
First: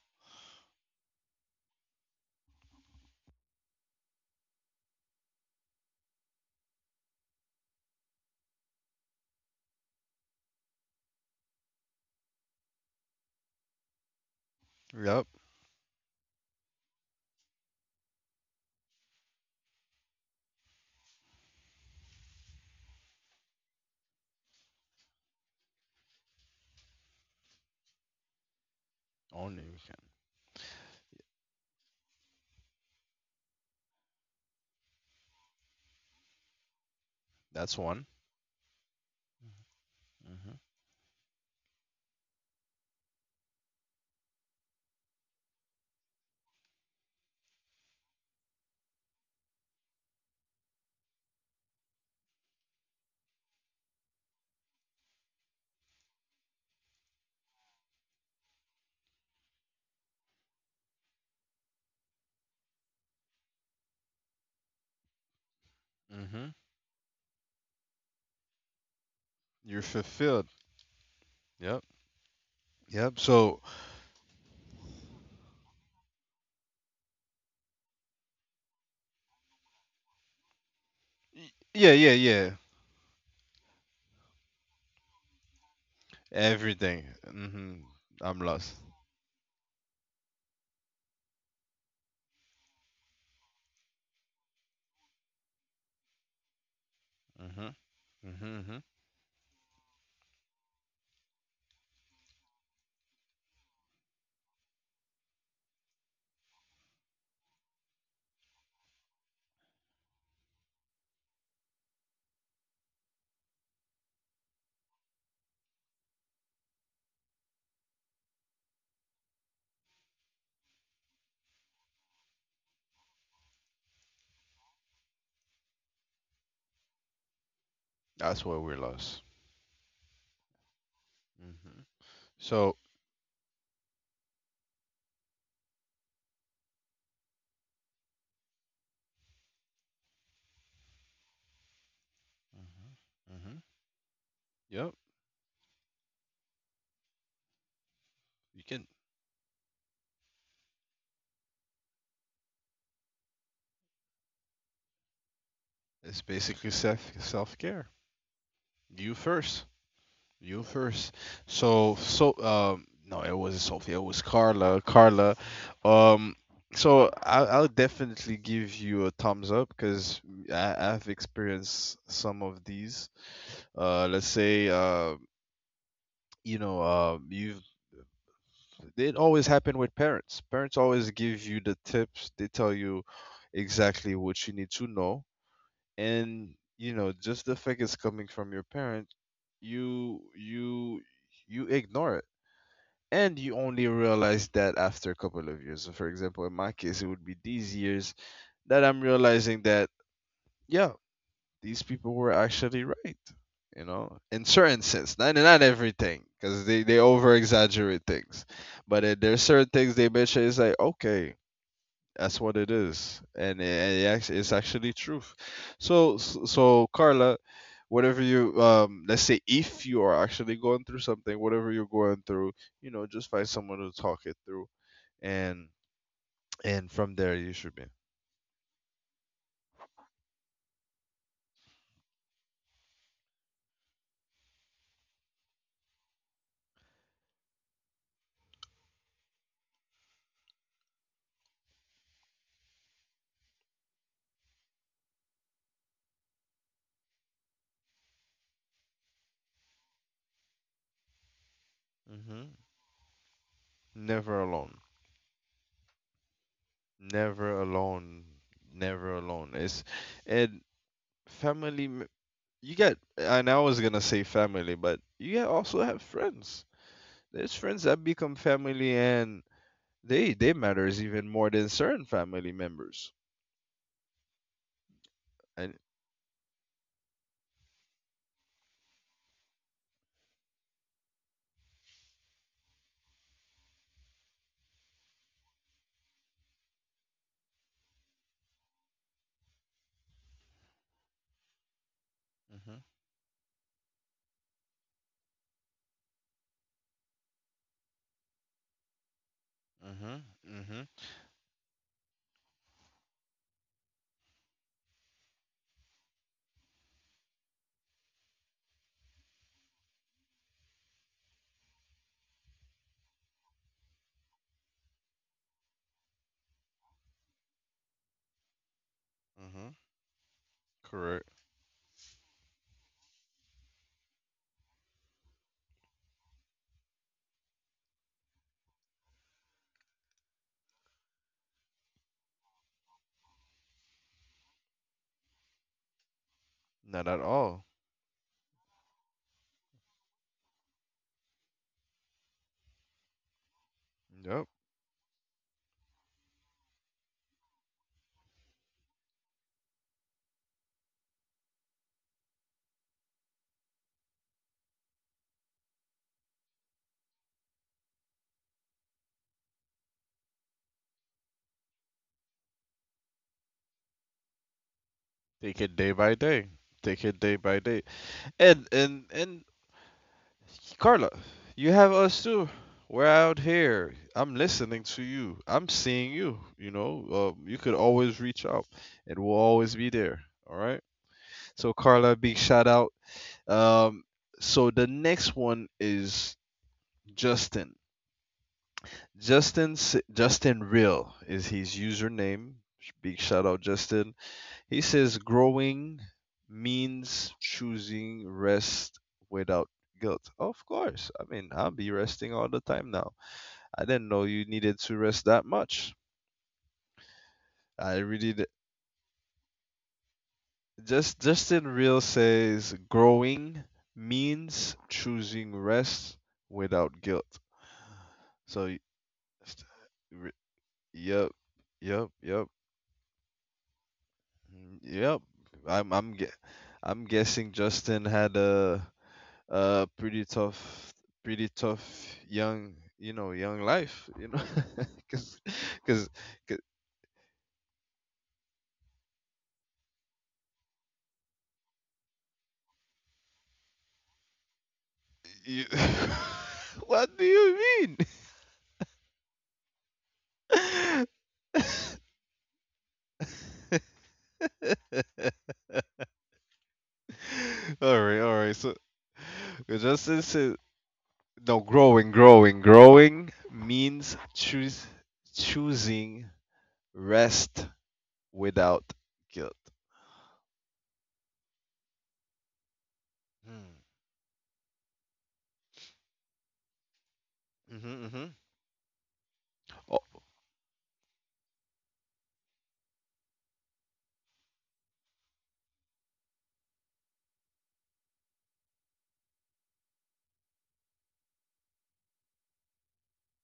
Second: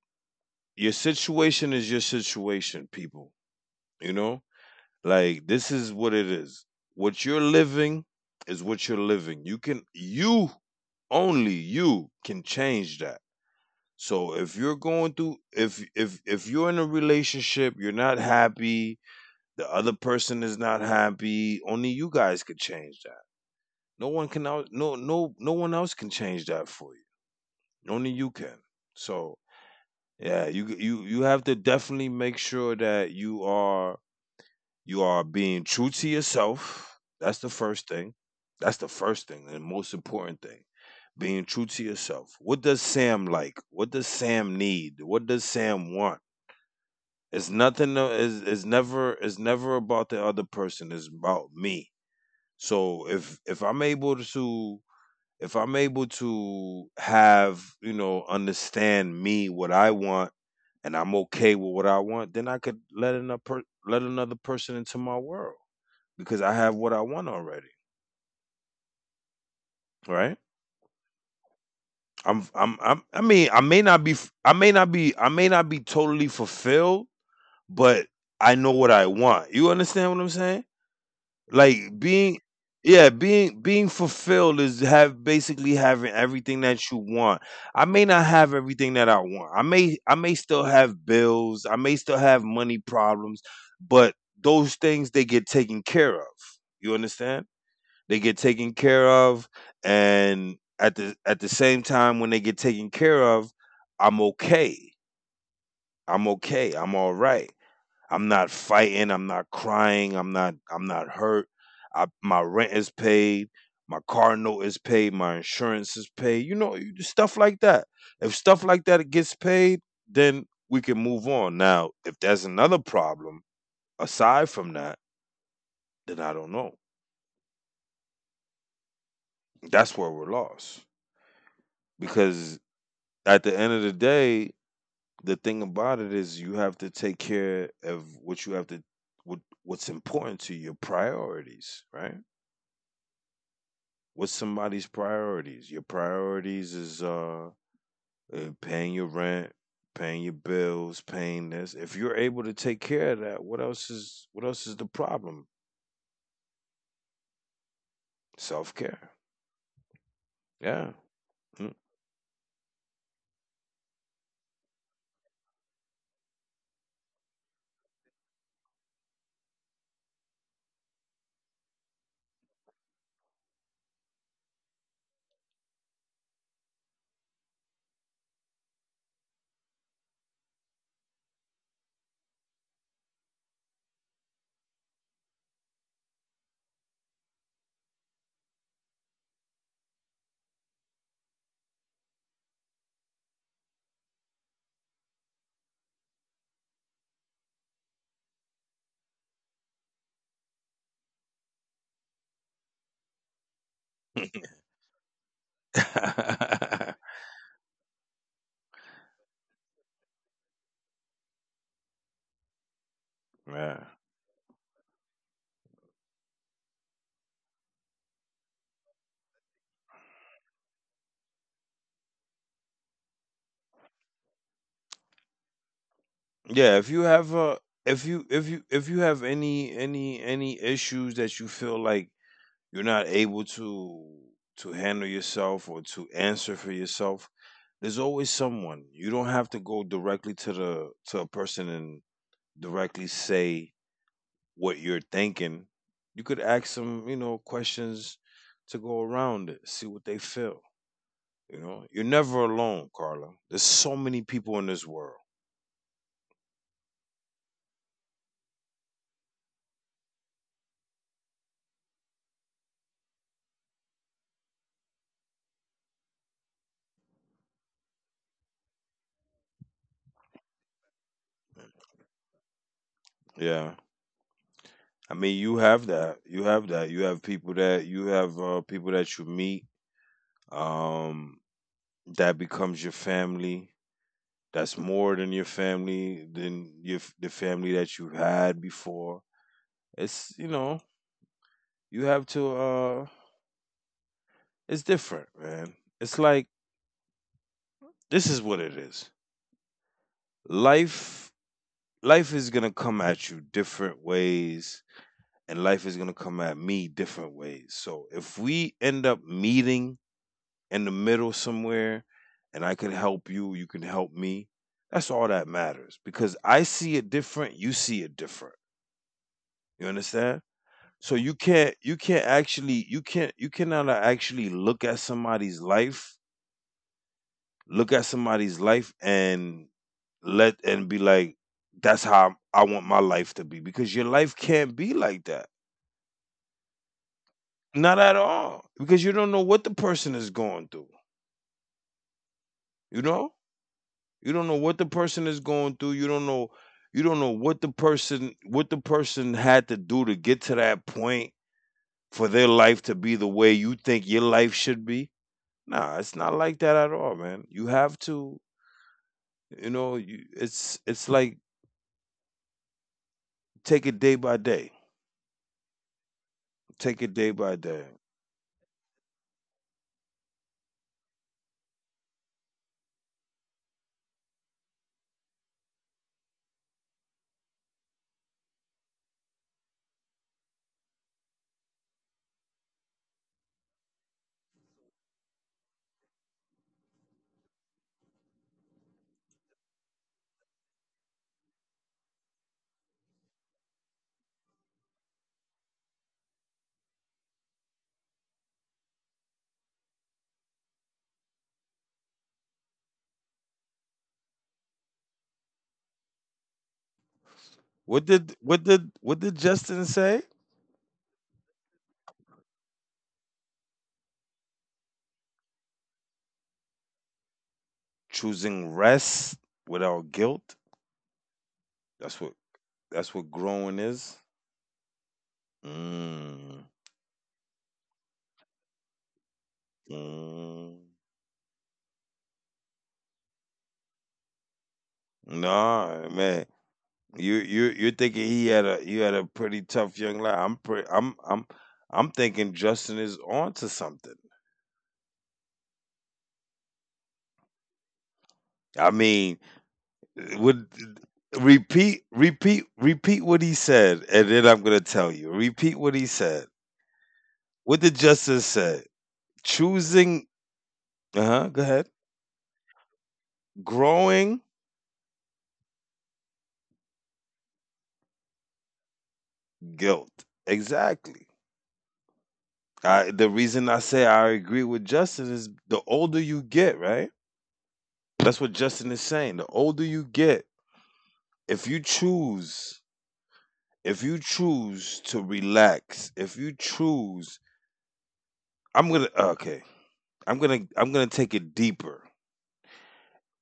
B: your situation is your situation, people. You know, like this is what it is. What you're living is what you're living. You can you only you can change that. So if you're going
A: Yep.
B: through if if you're in a relationship, you're not happy, the other person is not happy, only you guys could change that. No one else can change that for you. Only you can. So
A: Only we can.
B: yeah, you have to definitely make sure that you are you are being true to yourself. That's the
A: That's
B: first
A: one.
B: thing. That's the first thing and the most important
A: Hmm.
B: thing. Being true to yourself. What does Sam like? What does Sam need? What does Sam want? It's never about the other person. It's about me. So if I'm able to if I'm able to have, you know, understand me what I want and I'm okay with what I want, then I could let let another person into my world because
A: Hmm.
B: I have what I want already,
A: You're
B: right?
A: fulfilled. Yep.
B: I'm, I'm, I'm
A: Yep.
B: I mean,
A: So,
B: I may not be totally fulfilled, but I know what I want. You understand what I'm saying?
A: Y-
B: Like
A: Yeah, yeah, yeah.
B: yeah, being fulfilled is have basically having everything that you
A: Everything.
B: want.
A: Hmm.
B: I may not
A: I'm
B: have
A: lost.
B: everything that I want. I may still have bills. I may still have money problems, but those things they get taken care of. You understand?
A: Hmm.
B: They get
A: Hmm.
B: taken
A: Hmm.
B: care of, and at the same time, when they get taken care of, I'm okay. I'm okay. I'm all right. I'm not fighting. I'm not crying. I'm not. I'm not hurt. I, my rent is paid. My car note is paid. My insurance is paid. You know, you- stuff like that. If stuff like that gets paid, then we can move on. Now, if there's another problem aside from that, then I don't know.
A: That's why we're lost.
B: That's where we're lost
A: Hmm.
B: because
A: So,
B: at the end of the day, the thing about it is you have to take care of what you have to what's important to you? Your priorities, right?
A: hmm,
B: What's somebody's
A: yep,
B: priorities? Your priorities is
A: you can.
B: paying your rent, paying your bills, paying this. If you're able to take care of that, what else is the problem?
A: It's basically self care.
B: Self care.
A: You first. You
B: Yeah.
A: first.
B: Mm.
A: So, no, it wasn't Sophia. It was Carla. Carla. Um. So I'll definitely give you a thumbs up because I've experienced some of these. Let's say you know you've it always happened with parents. Parents always give you the tips. They tell you exactly what you need to know, and just the fact it's coming from your parent, you you you ignore it, and you only realize that after a couple of years. So for example, in my case, it would be these years that I'm realizing that yeah, these people were actually right, in certain sense, not everything, because they over exaggerate things, but there's certain things they mention is like okay, that's what it is, and
B: yeah.
A: it's actually truth. So, Carla, whatever you, let's say if you are actually going through something, whatever you're going through, just find someone to talk it through, and
B: Yeah, if you
A: from there
B: have
A: you
B: a
A: should be.
B: if you have any issues that you feel like you're not able to handle yourself or to answer for yourself, there's always someone. You don't have to go directly to the to a person and directly say what you're thinking. You could ask some, you know, questions to go around it, see what they feel. You know, you're never
A: Hmm.
B: alone, Carla. There's so many
A: Never
B: people in
A: alone.
B: this world.
A: Never alone. Never alone. It's and family. You get, and I was gonna say family, but you get also have friends. There's friends that become family, and they matters even more than certain family members.
B: Yeah. I mean, you
A: And
B: have that. You have that. You have people that you have people that you meet um, that becomes your family. That's more than your family than the family that you had before. It's you have to.
A: mhm,
B: It's different, man. It's like this is what it is.
A: mhm, mhm,
B: Life life is gonna come at you different ways, and life is gonna come at me different ways. So if we end up meeting in the middle somewhere and I can help you, you can help me. That's all that matters because I see it different, you see it different.
A: mhm.
B: You understand? So
A: Correct.
B: you can't actually you can't you cannot actually look at somebody's life, look at somebody's life and let and be like that's how I want my life to be because your life can't be like that.
A: Not at all.
B: Not at all because you don't know what the person is going through, you know? You
A: Yep.
B: don't know what the person is going through. You don't know what the person had to do to get to that point for their life to be the way you think your life should be. Nah, it's not like that at all, man. You have to, it's like take it day by day.
A: Take it day by day. Take
B: Take it
A: it day
B: day
A: by
B: by
A: day.
B: day.
A: And Carla, you have us too. We're out here. I'm listening to you. I'm seeing you. You could always reach out, and we'll always be there. All right. So, Carla, big shout out. Um, so the next one is Justin. Justin Real is his username. Big shout out, Justin. He says growing means choosing rest without guilt. Of course. I mean, I'll be resting all the time now. I didn't know you needed to rest that much. I
B: What
A: really
B: did
A: d-
B: what did what did Justin say?
A: Just Justin Real says growing means choosing rest without guilt. So,
B: Choosing rest
A: st-
B: without
A: re-
B: guilt.
A: yep, yep,
B: That's what
A: yep,
B: that's what growing is.
A: mm, yep. I'm I'm gue-
B: Mm,
A: I'm guessing Justin had a pretty
B: mm.
A: tough pretty tough young young life. because because
B: No, man, you're thinking he had a you had a pretty tough young life. I'm pretty. I'm thinking Justin is on to something.
A: you what do you mean?
B: I mean, would
A: All
B: repeat what he said, and then I'm gonna tell you. Repeat what he said. What did
A: right, all
B: Justin
A: right. So,
B: say?
A: it just
B: Choosing.
A: is,
B: Uh huh.
A: no,
B: Go ahead.
A: growing means
B: Growing
A: choose choosing rest without guilt.
B: guilt. Exactly. The reason
A: Hmm.
B: I say I agree with Justin is the older you get, right?
A: Mm-hmm, mm-hmm.
B: That's what Justin is saying. The older
A: Oh,
B: you get, if you choose, if you choose to relax, if you choose, I'm gonna okay, I'm gonna take it deeper.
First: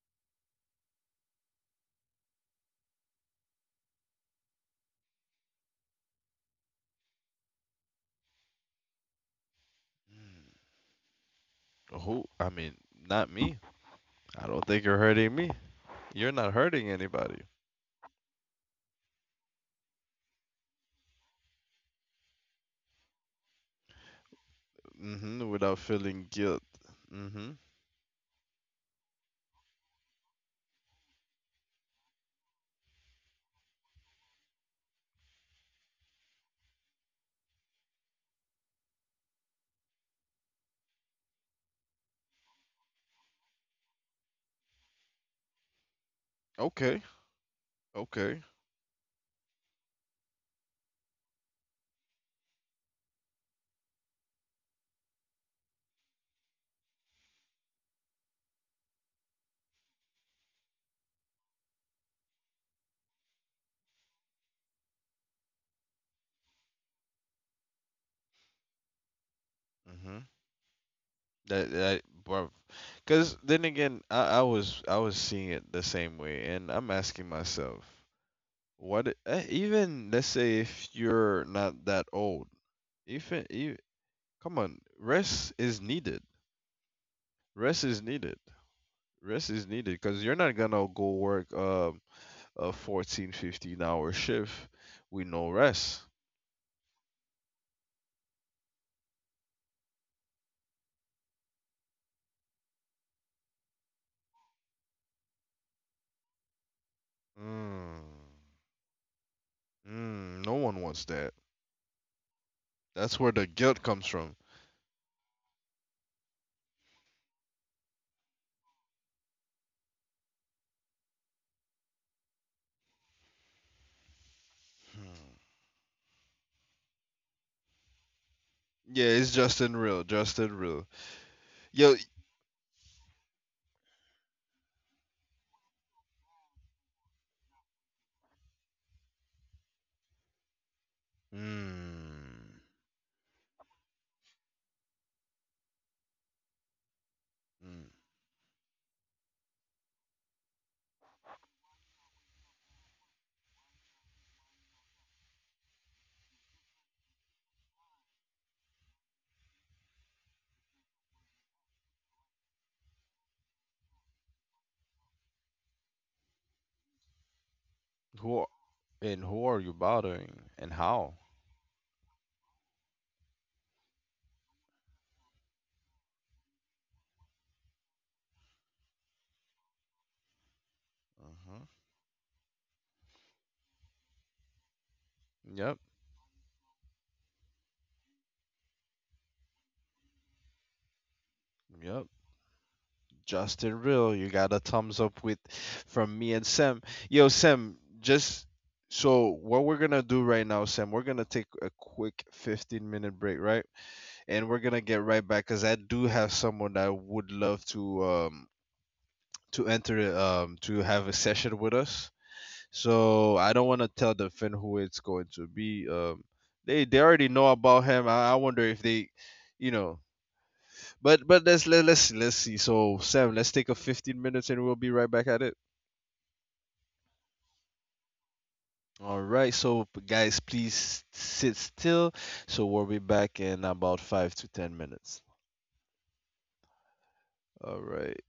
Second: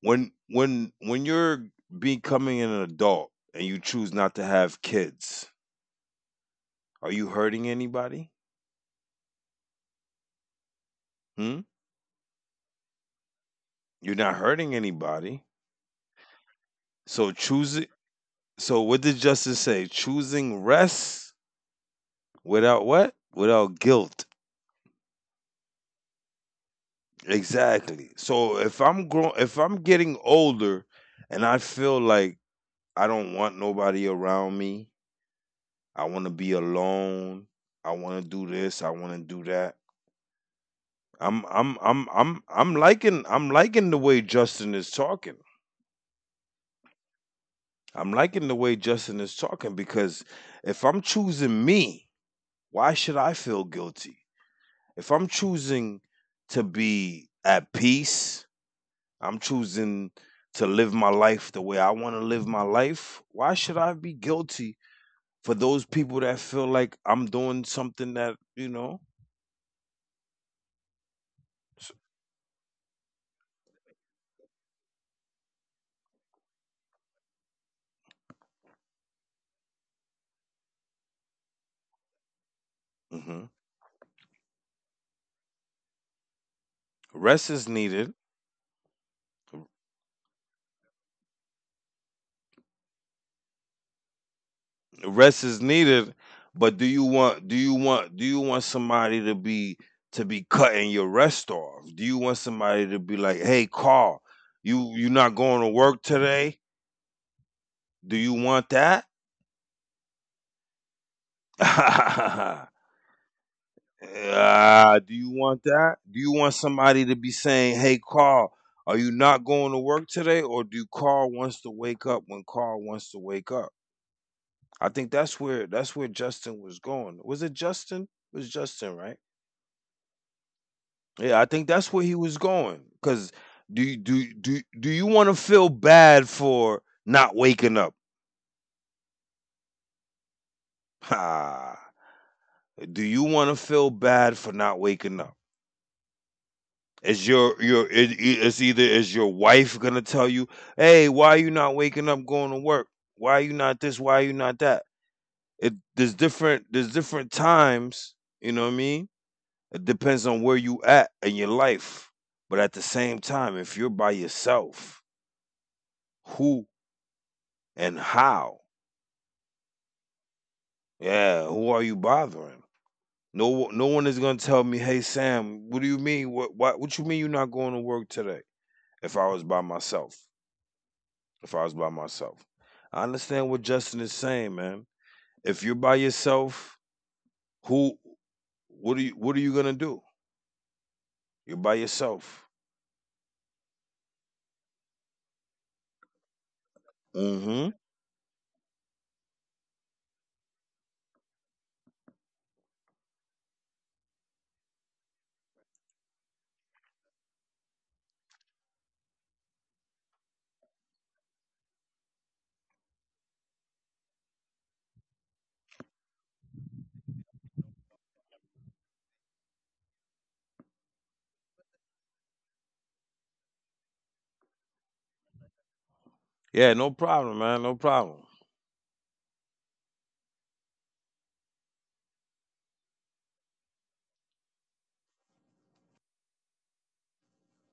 B: When you're becoming an adult and you choose not to have kids, are you hurting anybody? Hmm?
A: who? I mean, not me.
B: You're not
A: I don't
B: hurting
A: think you're hurting
B: anybody.
A: me. You're not hurting
B: So
A: anybody.
B: choose it. So what did justice say? Choosing rest without what? Without guilt.
A: Mm-hmm. Without feeling guilt. Mm-hmm.
B: Exactly. So if I'm getting older and I feel like I don't want nobody around me. I want to be alone. I want to do this. I want to do that. I'm liking the way Justin is talking.
A: Okay.
B: I'm
A: Okay.
B: liking the way Justin is talking because if I'm choosing me, why should I feel guilty? If I'm choosing to be at peace, I'm choosing to live my life the way I want to live my life, why should I be guilty for those people that feel like I'm doing something.
A: Mm-hmm. That bro. Cause then again, I was seeing it the same way, and I'm asking myself, even let's say if you're not that old, even
B: hmm
A: you, come on, rest is needed.
B: Rest is
A: Rest is
B: needed.
A: needed. Rest is needed because you're not gonna go work a 14, 15-hour shift with
B: Rest
A: no
B: is
A: rest.
B: needed. But do you want? Do you want? Do you want somebody to be cutting your rest off? Do you want somebody to be like, "Hey, Carl, you not going to work today?
A: Mm,
B: Do you want that?"
A: mm, no one wants that. That's where the guilt comes from.
B: Do you want that? Do you want somebody to be saying, "Hey, Carl, are you not going to work today?" Or do Carl wants to wake up when Carl wants to wake up? I think that's where Justin was going. Was it Justin? It was Justin,
A: Yeah,
B: right?
A: it's Justin Real, Justin Real.
B: Yeah, I think that's
A: Yo.
B: where he was going. Cause do you- do do do you want to feel bad for not waking up? Ha.
A: Mm.
B: Do you want to feel bad for not waking up? Is your
A: Mm.
B: it, it's either is your wife gonna tell you, "Hey, why are you not waking up going to work? Why are you not this? Why are you not that?" It there's different times. You know what I mean? It depends on where you at in your life. But at the same time, if you're by yourself, who and
A: Who are,
B: how?
A: who are you bothering and how?
B: Yeah, who are you bothering? No one is gonna tell me, "Hey, Sam, what do you mean? What you mean you're not going to work today?" If I was by myself, if I
A: Hmm.
B: was by myself. I understand what Justin is saying, man. If you're
A: Yep,
B: by yourself, who what are you gonna do? You're by
A: yep.
B: yourself.
A: Justin Real, you got a thumbs up with from me and Sam. Yo,
B: Mm-hmm.
A: Sam, just so what we're gonna do right now, Sam, we're gonna take a quick 15-minute break, right? And we're gonna get right back because I do have someone that would love to, to enter, to have a session with us. So I don't want to tell the fan who it's going to be. They already know about him. I wonder if they, you know. But let's see. So Sam, let's take a 15 minutes and we'll be right back at it.
B: Yeah, no problem, man. No problem.
A: All right. So guys, please sit still. So we'll be back in about 5 to 10 minutes. All right.